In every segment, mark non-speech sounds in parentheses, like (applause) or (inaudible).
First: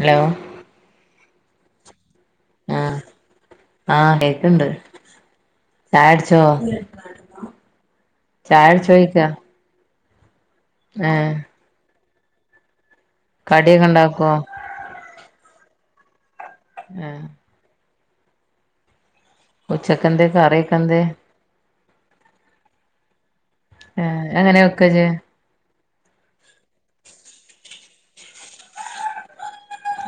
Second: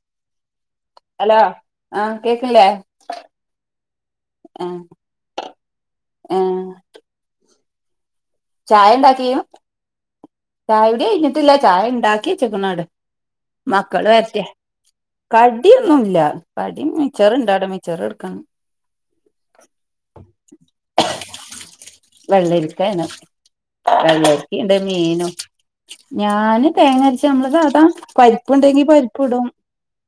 Hello? Hello ആഹ കേക്കില്ലേ ആഹ് ആ ചായട്ച്ചോ ചായൊട്ചോയിക്ക ചായുടി കഴിഞ്ഞിട്ടില്ല ചായണ്ടാക്കിച്ച്ക്ക്ണ് അവുടെ കടിയൊക്കെ മക്കള് ഇണ്ടാക്കോ വരട്ടെ ക ടിയൊന്നുല്ല കടി ഏഹ് മിച്ചറ്ണ്ടോവ്ടെ മിച്ചറ്ട്ക്കണം ഉച്ചക്കെന്തേ കറിയൊക്കെന്തേ വെള്ളരിക്കാണ് ഏഹ് എങ്ങനെ വെള്ളരിക്കിണ്ട് വെക്കാ ഇജ്ജ് മീനും. ഞാന് തേങ്ങ അരച്ച നമ്മള് സാതാ പരിപ്പണ്ടെങ്കി പരിപ്പ് ഇടും.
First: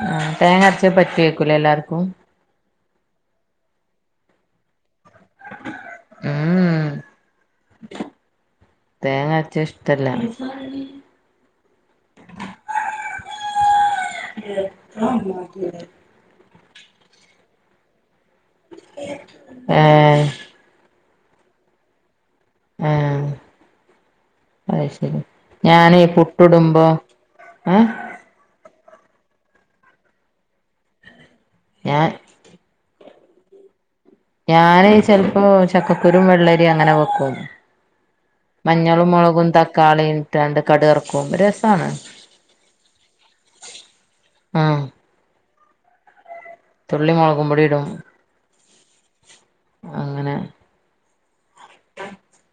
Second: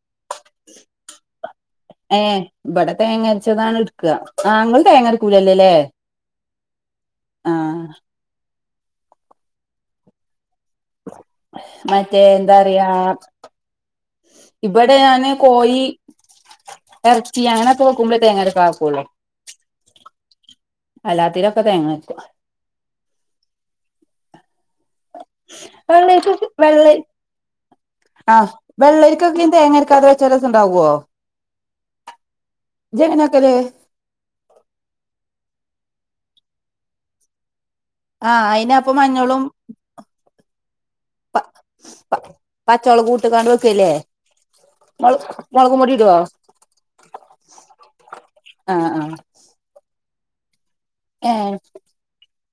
ആ തേങ്ങ അരച്ച പറ്റി വക്കൂലേ എല്ലാർക്കും. ഏ ഇവിടെ തേങ്ങരച്ചതാണ് എടുക്ക. നിങ്ങള് തേങ്ങര സ്കൂല്ലേല്ലേ ആഹ് തേങ്ങരച്ച ഇഷ്ടല്ല. മറ്റേ എന്താറിയാ ഇവിടെ ഞാന് കോയി എറച്ചി അങ്ങനൊക്കെ വെക്കുമ്പളേ തേങ്ങ അരക്കാതെക്കൊള്ളു. ഏ അല്ലാത്തീലൊക്കെ തേങ്ങ. (unintelligible) ഏ അയ് ശെരി ഞാനെയ് വെള്ളരിക്ക പുട്ടുടുമ്പൊ ഏ വെള്ളരിക്കൊക്കി തേങ്ങരക്കാതെ വെച്ചാ രസണ്ടാവോ? ഞാൻ ഇജെങ്ങനെ വെക്കല്. ഞാന് ചെലപ്പോ ചക്കക്കുരും വെള്ളരി അങ്ങനെ വെക്കും. ആഹ് അയിനപ്പം മഞ്ഞളും മുളകും തക്കാളി ഇട്ടാണ്ട് കടു വറുക്കും രസാണ്. പച്ചൊളോകൂട്ട്ങ്ങാണ്ട് ക്കല്ലേ ആഹ് മോള് മൊളകുപൊടി ഇടോ? തുള്ളി മൊളകുംപൊടി ഇടും അങ്ങനെ. ഏ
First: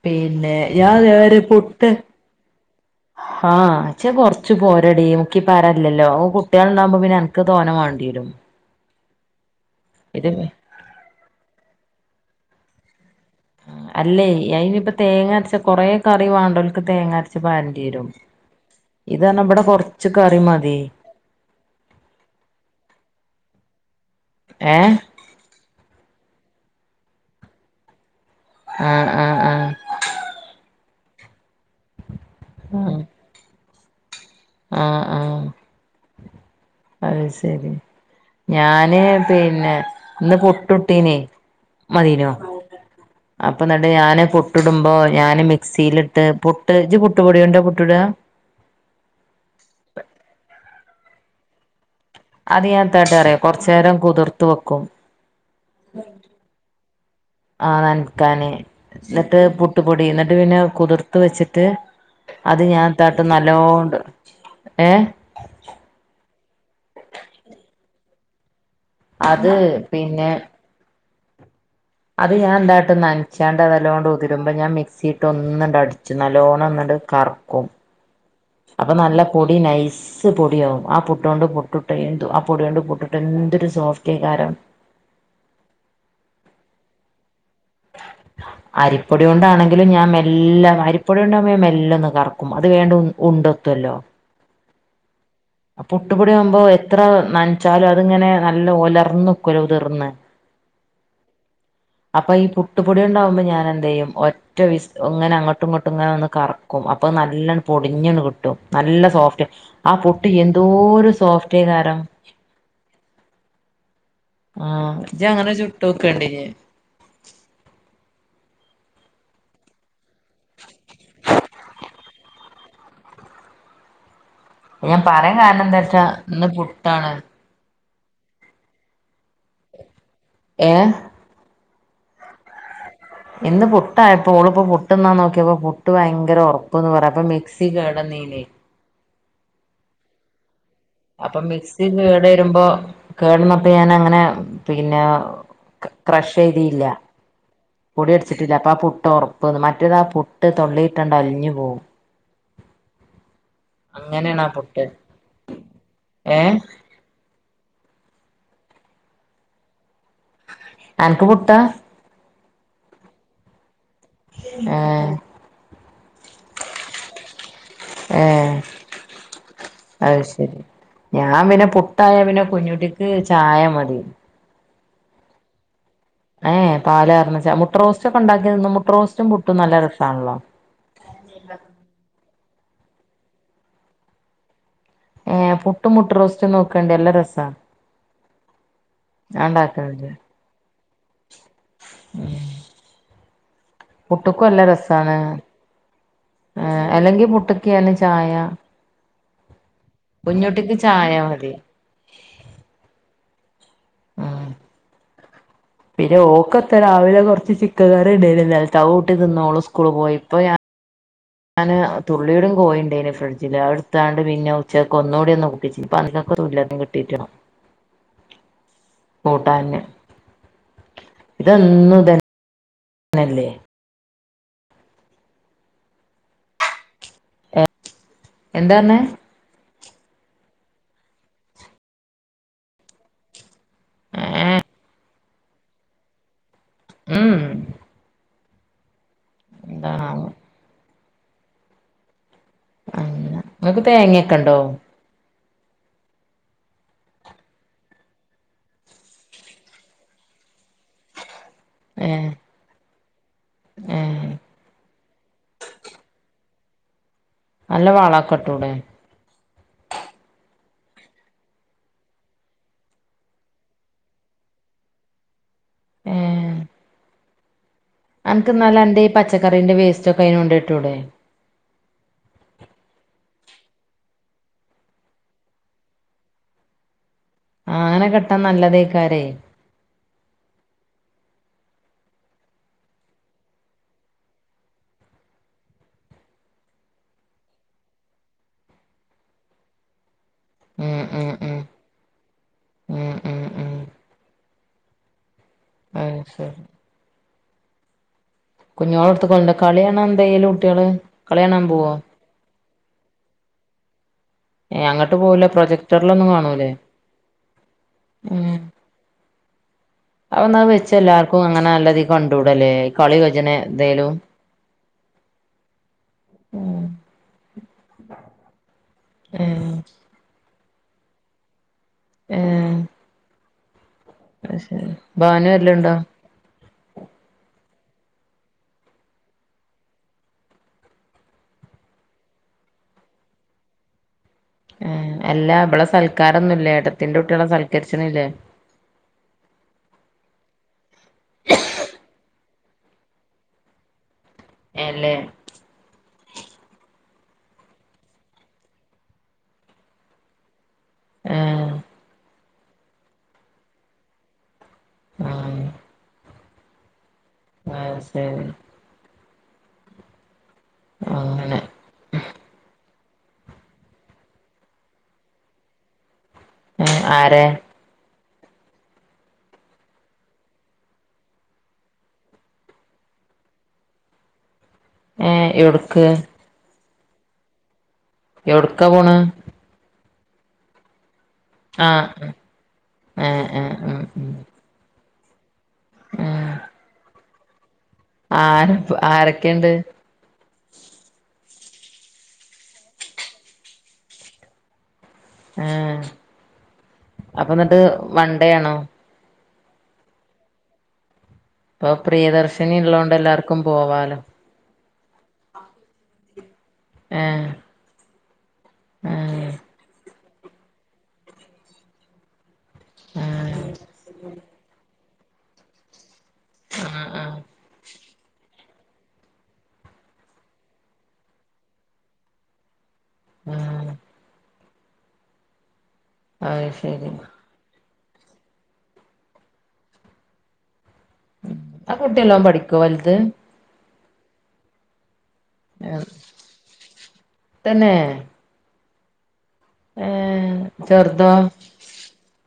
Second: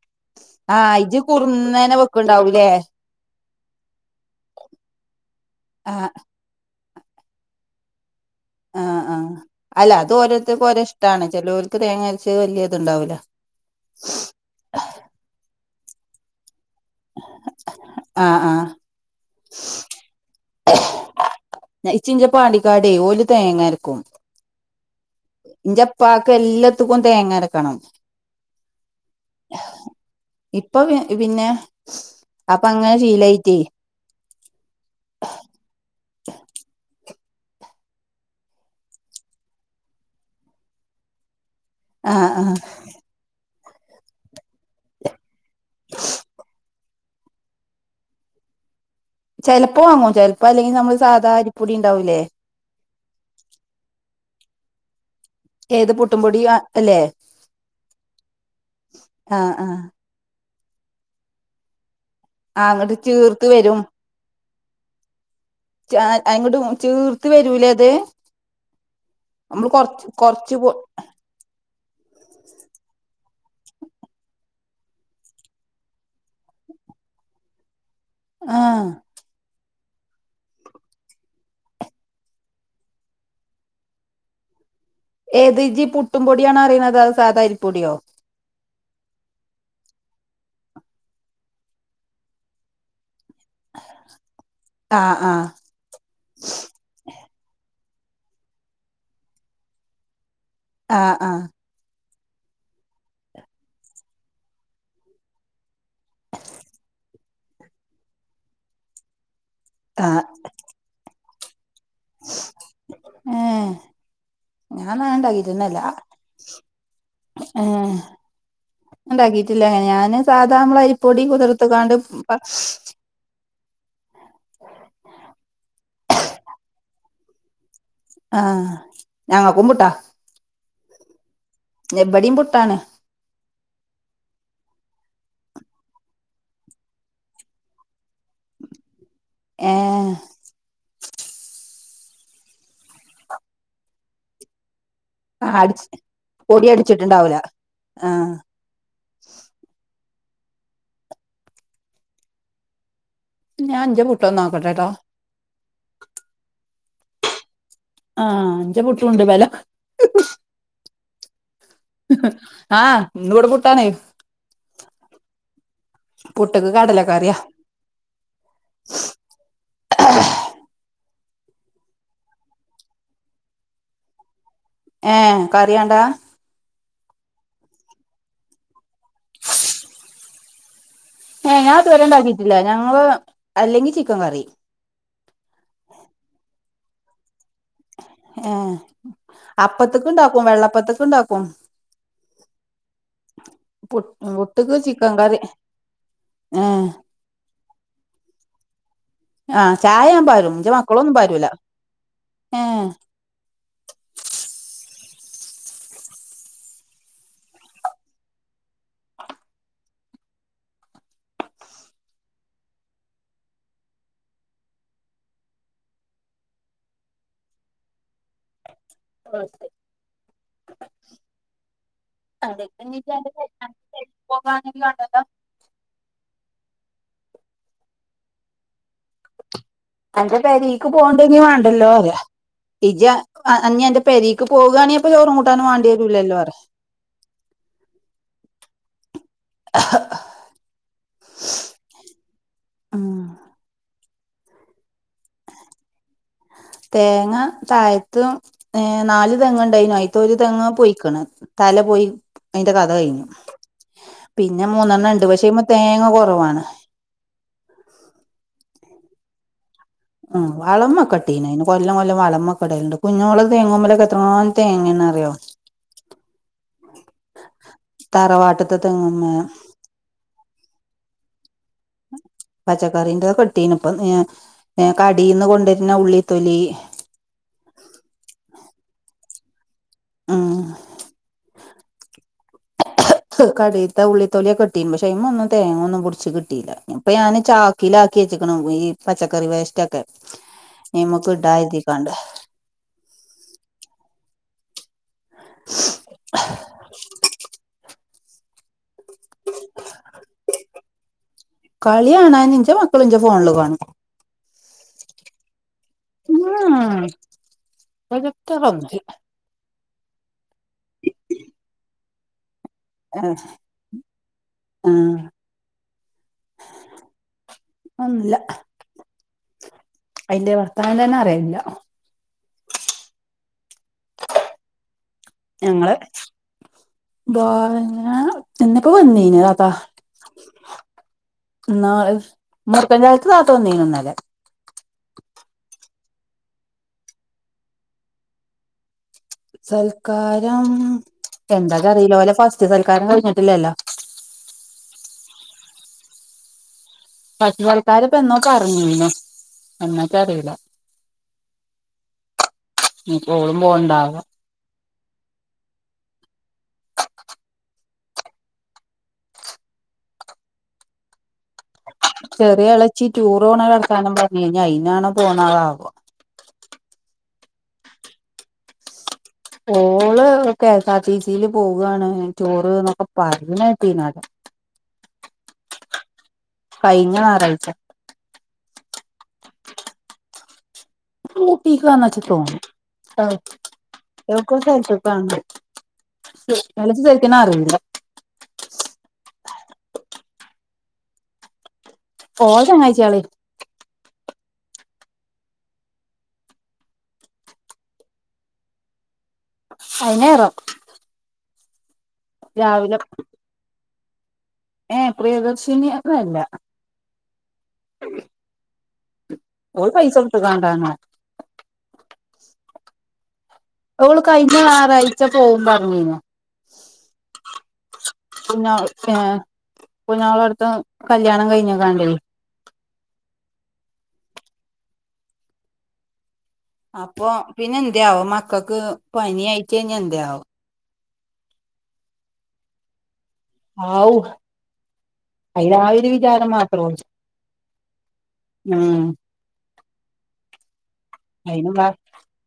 പിന്നെ ഇജ്ജ് ഞാൻദേമാരി പുട്ട് കുറുന്നനെ വെക്ക്ണ്ടാവൂലേ ആഹ് ച്ച് കൊറച്ച് പോരടി മുക്കി പാരാൻലല്ലോ ആഹ് അവും കുട്ട്യാള് ഇണ്ടാവുമ്പൊ പിന്നെ അൻക്ക് തോനെ വാണ്ടി വരും. ആ ആഅല്ല അത് ഒരോരുത്തർക്കോരോ ഇഷ്ടാണ്ചെലോൽക്ക് തേങ്ങരച്ച് വല്ല്യ ഇത്ണ്ടാവൂല. അല്ലെയ് അയിനിപ്പ തേങ്ങ അരച്ച കൊറേ കറി വാണ്ടല്? തേങ്ങരച്ച് പാരണ്ടി വരും ആഹ് ആഹ് ഇത് അർഞ്ഞാ ഇവിടെ കൊറച്ച് കറി മതി. ന ഇച്ച്ങ്ക് പാണ്ടിക്കാടെയ് ഓല് തേങ്ങര്ക്കും. ഏഹ് ഞ്ചപ്പാക്ക് എല്ലത്ത്ക്കും തേങ്ങരക്കണം. ആ ആ ആ അപ്പൊ പി പിന്നെ അപ്പങ്ങനെ ശീലായിട്ടെയ്. ആ ആഹ് അഹ് സെരി ഞാന് പിന്നെ ഇന്ന് പുട്ടുട്ടീനെ. മതീനോ ആഹ് ആഹ് അപ്പൊന്നട്ട് ഞാന് പുട്ടുടുമ്പൊ ഞാന് മിക്സിയിലിട്ട് പു ട്ട് ജ്ജ് പുട്ടുപൊടിയോണ്ട പുട്ടുട. ചെലപ്പോ വാങ്ങും ചെലപ്പോ അല്ലെങ്കിൽ നമ്മള് സാധാ അരിപ്പൊടി. ഉണ്ടാവൂലേ അത് ഞാ താട്ടാറിയോ കൊറച്ചേരം കുതിർത്ത്‌വെക്കും. ഏത് പുട്ടുപൊടിയാ അല്ലേ ആ നനകാന് ന്നട്ട് ആഹ് ആഹ് പുട്ടുപൊടി ന്നട്ട് പിന്നെ കുതിർത്ത് വെച്ചിട്ട്. അത് ആ ഞാ അങ്ങട്ട് താട്ടും ചീർത്ത് നല്ലോണ്ട് ഏ ച്ആ അയിങ്ങോട്ട് ചീർത്ത് വരൂലേ ത് അത് നമ്മള് കൊർ പിന്നെ കൊർച്ച് പോ അത് ഞാൻ ന്താട്ടും നനച്ചാണ്ട് അത് നല്ലോണം ഉതിരുമ്പൊ ഞാൻ മിക്സിലിട്ട് ഒന്നടിച്ചും നല്ലോണൊന്ന് ട്ട് കറുക്കും ആഹ് അപ്പൊ നല്ല നൈസ് പൊടിയാവും ആ പുട്ടോണ്ട് പുട്ടുട്ട എന്തൊ ആ പൊടിയോണ്ട് പുട്ടുട്ട എന്തൊരു സോഫ്റ്റേക്കാരും. ഏത് ജ് പുട്ടും പൊടിയണോ പറയ്ന്നത് അതോ സാധാ അരിപ്പൊടിയോ അരിപ്പൊടിയോണ്ടാണെങ്കിലും ഞാൻ എല്ലാം അരിപ്പൊടിയാണ്ടാവുമ്പ ഞാൻ മെല്ലെ ഒന്ന് കറക്കും അത് കഴിഞ്ഞിട്ട് ഉണ്ട കുത്തോലൊ ആഹ് ആഹ് പുട്ടുപൊടി ആവുമ്പോ എത്ര നനച്ചാലും അ തിങ്ങനെ നല്ല ഒലർന്ന് ക്കോ ലൊ ഉതിർന്ന്. ആ ആ അപ്പൊ ഈ പുട്ടുപൊടിയി ണ്ടാവുമ്പം ഞാൻ എന്ത് ചെയ്യും ഒറ്റവിസി ഇങ്ങനെ അങ്ങട്ടു ങ്ങട്ടും ഒന്ന് കറക്കും. അപ്പൊ നല്ലണ് പൊടിഞ്ഞണ് കിട്ടും നല്ല സോഫ്റ്റ് ആ ആഹ് പുട്ട് എന്തോരു സോഫ്റ്റേക്കാരും. ഞാനത് ണ്ടാക്കീട്ടന്നല്ല ഏ ണ്ടാക്കിട്ടില്ല ഞാന് സാധാമ്മളെ പ്പൊടി കുതിർത്ക്കാണ്ട് പക്ഷ് ഞാൻ പറയാൻ കാരണം എന്താ വച്ചാ ഇന്ന് പുട്ടാണ് ആഹ് ഞങ്ങ കുമ്പിട്ട ഏഹ് ലെ ഇവിടിം പുട്ടാണ്. ഇന്ന് പുട്ടായപ്പൊ ഓള്പൊ പുട്ട്ന്നാ നോക്കിയപ്പോ പുട്ട് ഭയങ്കര ഒറപ്പ്ന്ന് പറയാ അപ്പ മിക്സി കേട ന്നീ ലേ ഏഹ് അപ്പൊ മിക്സി കേട് വരുമ്പോ കേട്ന്നൊക്കെ ഞാൻ അങ്ങനെ പിന്നെ അടിച്ച് ക്രഷ് പൊടി എഴുതിയില്ല. അടിച്ചിട്ടുണ്ടാവൂല പൊടി ആഹ് അടിച്ചിട്ടില്ല അപ്പ ആ പുട്ട ഉറപ്പ്ന്ന്. മറ്റ താ പുട്ട് തൊള്ളിയിട്ടുണ്ട അലിഞ്ഞു പോവും. ഞാൻ അഞ്ച പുട്ടൊന്ന് അങ്ങനെണാ പുട്ട്. നോക്കട്ടെട്ടോ ഏ ആഹ് അഞ്ച പുട്ടുംണ്ട് ബെല അനക്ക് പുട്ടാ ആഹ് ഇന്ന് കൂട പുട്ടണേ ആഹ് പുട്ട്ക്ക് കടലക്കറിയാ. ഏ അത് ശരി. ഞാൻ പിന്നെ പുട്ടായ പിന്നെ കുഞ്ഞുട്ടിക്ക് ചായ മതി. ഏ കറിയണ്ടാ ഏയ് പാല എറന്ന് മുട്ട റോസ്റ്റ് ഒക്കെ ഉണ്ടാക്കിന്ന് മുട്ട റോസ്റ്റും പുട്ടും നല്ല രസണല്ലോ. ഏ ഞാത് വരണ്ടാക്കിട്ടില്ല. ഞങ്ങള് അല്ലെങ്കി ചിക്കൻ കറി. ക്കണ്ട എല്ലാരസണ്. ഏ അപ്പത്തക്ക ഉണ്ടാക്കും വെള്ളപ്പത്തക്ക ഇണ്ടാക്കും പുട്ട്ക്ക് ചിക്കൻ കറി. ആഏ ഏഹ് അല്ലെങ്കി മുട്ടക്കിയന്ന ചായ ആഹ് ചായ ഞാൻ പരും കുഞ്ഞുട്ടിക്ക് മക്കളൊ ചായ ഒന്നും പരുല മതി ഏ ആഹ് പിന്നെ ഓക്കത്ത രാവിലെ കുറച്ച് ചിക്ക കറി ഇണ്ടല നൽത്താവ കൂട്ടി തിന്നോളു സ്കൂൾ പോയി ഇപ്പ ഞാൻ ഞാന് തുള്ളിയോടും കോഴുണ്ടേന് ഫ്രിഡ്ജില് അടുത്താണ്ട് പിന്നെ ഉച്ചക്ക് ഒന്നുകൂടി ഒന്ന് മൂപ്പിച്ച് റല്ലന്ന് കിട്ടിട്ട കൂട്ടന്. (unintelligible) ഇതന്നല്ലേ പോകണ കാണ്ടല്ല. എന്താന്ന് എന്റെ പേരീക്ക് പോണ്ടി വേണ്ടല്ലോ അരാ ഇജ് ആ അന്റെ പെരേക്ക് പോവുകയാണിയപ്പോ ചോറും കൂട്ടാനും വേണ്ടി വരൂലല്ലോ വേറെ ഉം (inaudible) എന്താണാവോ. അ ഉം നിങ്ങക്ക് തേങ്ങൊക്കെണ്ടോ. തേങ്ങ താഴത്തും ഏ നാല് തെങ് ഉണ്ടായിന ആയിത്ത ഒരു തെങ് പൊയിക്കണ്. തല പോയി ഏഹ് അതിന്റെ കഥ കഴിഞ്ഞു. ഏഹ് പിന്നെ മൂന്നെണ്ണം ണ്ട് പക്ഷേഅയിമ്മേ തേങ്ങ കുറവാണ്. നല്ല വളക്കെട്ടൂടെ. ഉ് വളമൊക്കെട്ടീന അന് കൊല്ലം കൊല്ലം വളംക്കെടലുണ്ട് കുഞ്ഞുളക് തേങ്ങുമ്പോക്ക എത്ര തേങ്ങ അറിയോ. ഏ അനക്ക് തറവാട്ട്ത്തെ എന്നാലും അന്റെ ഈ തെങ്ങുമ്മെ പച്ചക്കറന്റെ വേസ്റ്റ് ഒക്കെ അയിനോണ്ടോയിട്ടൂടെ. ഉം പച്ചക്കറീറ കെട്ടീന ഇപ്പ കടീന്ന് കൊണ്ടിരുന്ന ഉള്ളിത്തൊലി ആ അങ്ങനെ കെട്ടാൻ നല്ലതയി ക്കാരെ ആ കടയിലത്തെ ഉള്ളിത്തൊലിയൊക്കകിട്ടിന്ന് പക്ഷേ ഇമേ ഒന്നും തേങ്ങ ഒന്നും പിടിച്ച് കിട്ടിയില്ല ഇപ്പ ഞാന് ചാക്കിലാക്കി ലാക്കി വെച്ചക്കണ് ഈ പച്ചക്കറി വേസ്റ്റ് ഒക്കെ ഉം ഉം ഞമ്മക്ക് ഉം ഉണ്ടായതി കൊണ്ട് ഉം ഉം ആ ശരി കുഞ്ഞോളോടുഅടുത്തുകൊണ്ട് കളിയാണോ എന്തായ്ല് കുട്ടികള് കളികാണാൻ പോവോ എന്റെ മക്കള് എന്റെ ഫോണില് കാണും ഏ അങ്ങോട്ട് പോവൂല്ല പ്രൊ ജക്ടറിലൊന്നും കാണൂലേ പ്രൊജക്ടർ ഒന്നും ഇല്ല അതൊന്നു വെച്ചാ എല്ലാർക്കും അങ്ങനെ നല്ല രീതി കണ്ടുകൂടെ കൂടല് കളി ഏഹ് (unintelligible) എന്തേലും ആഹ് മം ഒന്നുമില്ല ആ ഞാൻ തന്നെ അറിയുന്നില്ല ആ അത് ശരി വാന് വല്ലതുമുണ്ടോ വാന് ഇന്നിപ്പോ വന്നേന്ന്‌ അതാ ഇന്നാളി മൂത്ത (unintelligible) നാത്തൂൻ വന്നെന്ന് ഇന്നലെ ആ അല്ലഇവിടെ സൽക്കാരൊന്നുംഇല്ലേ ഏട്ടത്തിന്റെ കുട്ടികളെ സൽക്കരിച്ചൊന്നും ഇല്ലേ സൽക്കാരം എന്താ കറിയില് ഓലെ അതിഥി സൽക്കാരം കഴഞ്ഞിട്ടില്ലല്ലോ അല്ലേ പശു പൽക്കാരൻ ഇപ്പോ എന്നൊക്കെ അറിഞ്ഞുന്നോ എന്നൊക്കെ അറിയൂലാ ആ ഇപ്പോ ഓളും പോകുന്നുണ്ടാവും ആ ആ അത് ശരി ആ ചെറിയ എളച്ചി ടൂറ് പോണ വർത്താനം പറഞ്ഞഞ് ഇനി അയി നാണോ പോന്നത് ആവോ ആ ആരാ ഓള് കെ എസ് ആർ ടി സിയില് പോവാണ് ടൂർന്നൊക്കെ പറയണേ കേട്ടീരുന്നു അതാ ഏ എവിടക്ക് കഴിഞ്ഞ ഞായറാഴ്ച്ച എവിടെക്കാ പോണേ ഊട്ടിക്കാന്ന വെച്ച ആഹ് തോന്നണേ ആ ഏഹ് ഏഹ് ഉം ഉം (unintelligible) ആ എളച്ചി ശരിക്കുന്ന് അറിയൂല്ല ആരാപ്പോ ആരൊക്കെയുണ്ട് ഓടെ ചങ്ങാഴച്ചികള് ആ അപ്പൊ എന്നിട്ട് വൺഡേ ആണോ അയിനറോ ഇപ്പൊ പ്രിയദർശിനി ഉള്ളതോണ്ട് എല്ലാർക്കും പോവാലോ ഏ പ്രിയദർശിനി ഒന്നും അല്ല ആ ഓള് പൈസ കൊടുത്ത് കാണുവാനോ ആ അവള് കഴിഞ്ഞ ഞായറാഴ്ച പോകും പറഞ്ഞീരുന്നു ആ ആ കുഞ്ഞാ ഏ കുഞ്ഞാവടെ അടുത്ത് കല്യാണം കഴിഞ്ഞേക്കാണ്ടേ ആഹ അത് ശരി അപ്പൊ പിന്നെ എന്തയാവോ മക്കൾക്ക് പനി ആയിട്ട കഴിഞ്ഞാ എന്തയാവും ആ കുട്ടിയെല്ലാം പഠിക്കുവോ വലുത്? ആഔ അതിന് ആ വിചാരം മാത്രവുള്ളു തന്നെ ആഹ! ചെറുതോ അയിനും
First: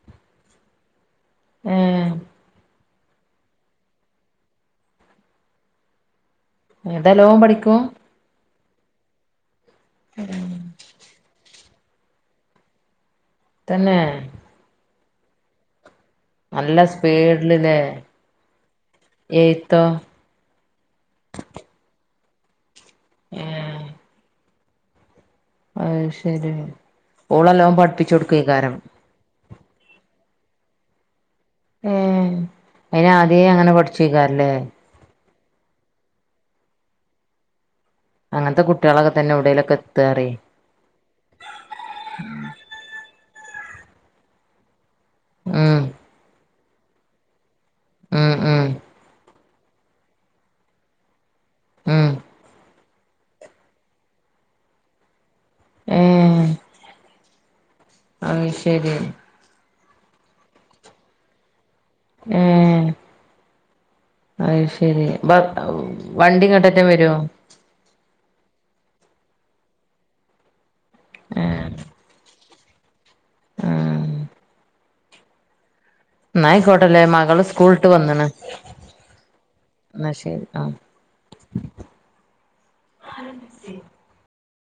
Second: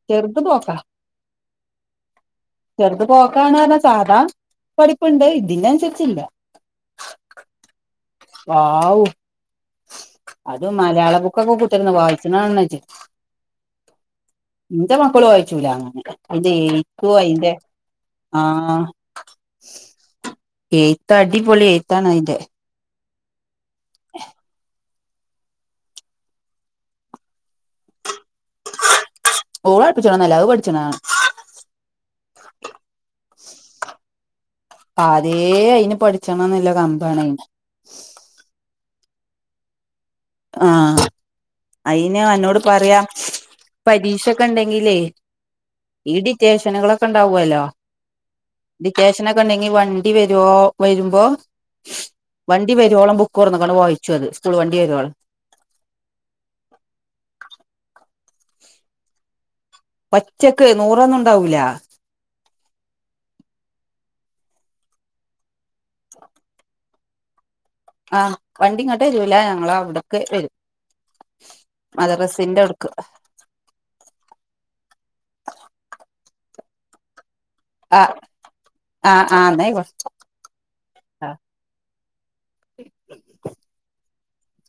ചെറുത് പോക്കാ ഏഹ് ചെറുത് പോക്കാണ് പറഞ്ഞാ സാധാ പഠിപ്പിണ്ട് ഇതിനനുസരിച്ചില്ല ഇതല്ലോവും പഠിക്കും വാവു അത് മലയാളം ബുക്കൊക്കെ കു ത്തിരുന്ന് വായിച്ചന കാരണം ഇജ്ജ് തന്നേ ഇന്റെ മക്കളു വായിക്കൂല അങ്ങനെ. അയ്ന്റെ എയ്ത്തും അയ്ന്റെ സ്പീഡിലില്ലേ ആഹ് എഴുത്തോ എയ്ത്ത് അടിപൊളി എഴുത്താനതിന്റെ (unintelligible) അയ് ശരി ഓളെല്ലും പഠിപ്പിച്ചു കൊടുക്കക്കാരം ഓള് അടുപ്പിച്ചല്ല (unintelligible) ഏയ് അയിന ആദ്യേ അങ്ങനെ പഠിച്ചക്കാല്ലേ തേ അയിന് പഠിച്ചണംന്നല്ല കമ്പാണ് ന് അങ്ങനത്തെ കുട്ടികളൊക്കെ തന്നെ എവിടേലൊക്കെ എത്താറേ ആഹ് അയിന് അന്നോട് പറയാം പരീക്ഷൊക്കെ ഉണ്ടെങ്കിലേ ഉം ഈ ഡിറ്റേഷനുകളൊക്കെ ഉണ്ടാവല്ലോ ഉം ഉം ഡിറ്റേഷ (unintelligible) വണ്ടി വരോ വരുമ്പോ ഉം വ (unintelligible) വരുവോള ബുക്ക് കുറന്നക്കാണ് വായിച്ചത് സ്കൂൾ വണ്ടി വരുളം ഏയ് അയ് ശരി പച്ചക്ക് നൂറൊന്നും ഉണ്ടാവൂല ഏയ് അയ് ശരിപ്പ വണ്ടിങ്ങട്ടട്ടം വരുവോ ആഹ് വണ്ടിങ്ങോട്ട് വരുല ഞങ്ങ അവിടക്ക വരും മദറസിന്റെ അവി ക്ക് ഉം നായി കോട്ടല്ലേ മകള് സ്കൂളട്ട് ആഹ് വന്നണ് ആഹ് ആഹ് ആയിക്കോട്ടെ എന്നാ ശരി ആഹ് ആ (unintelligible)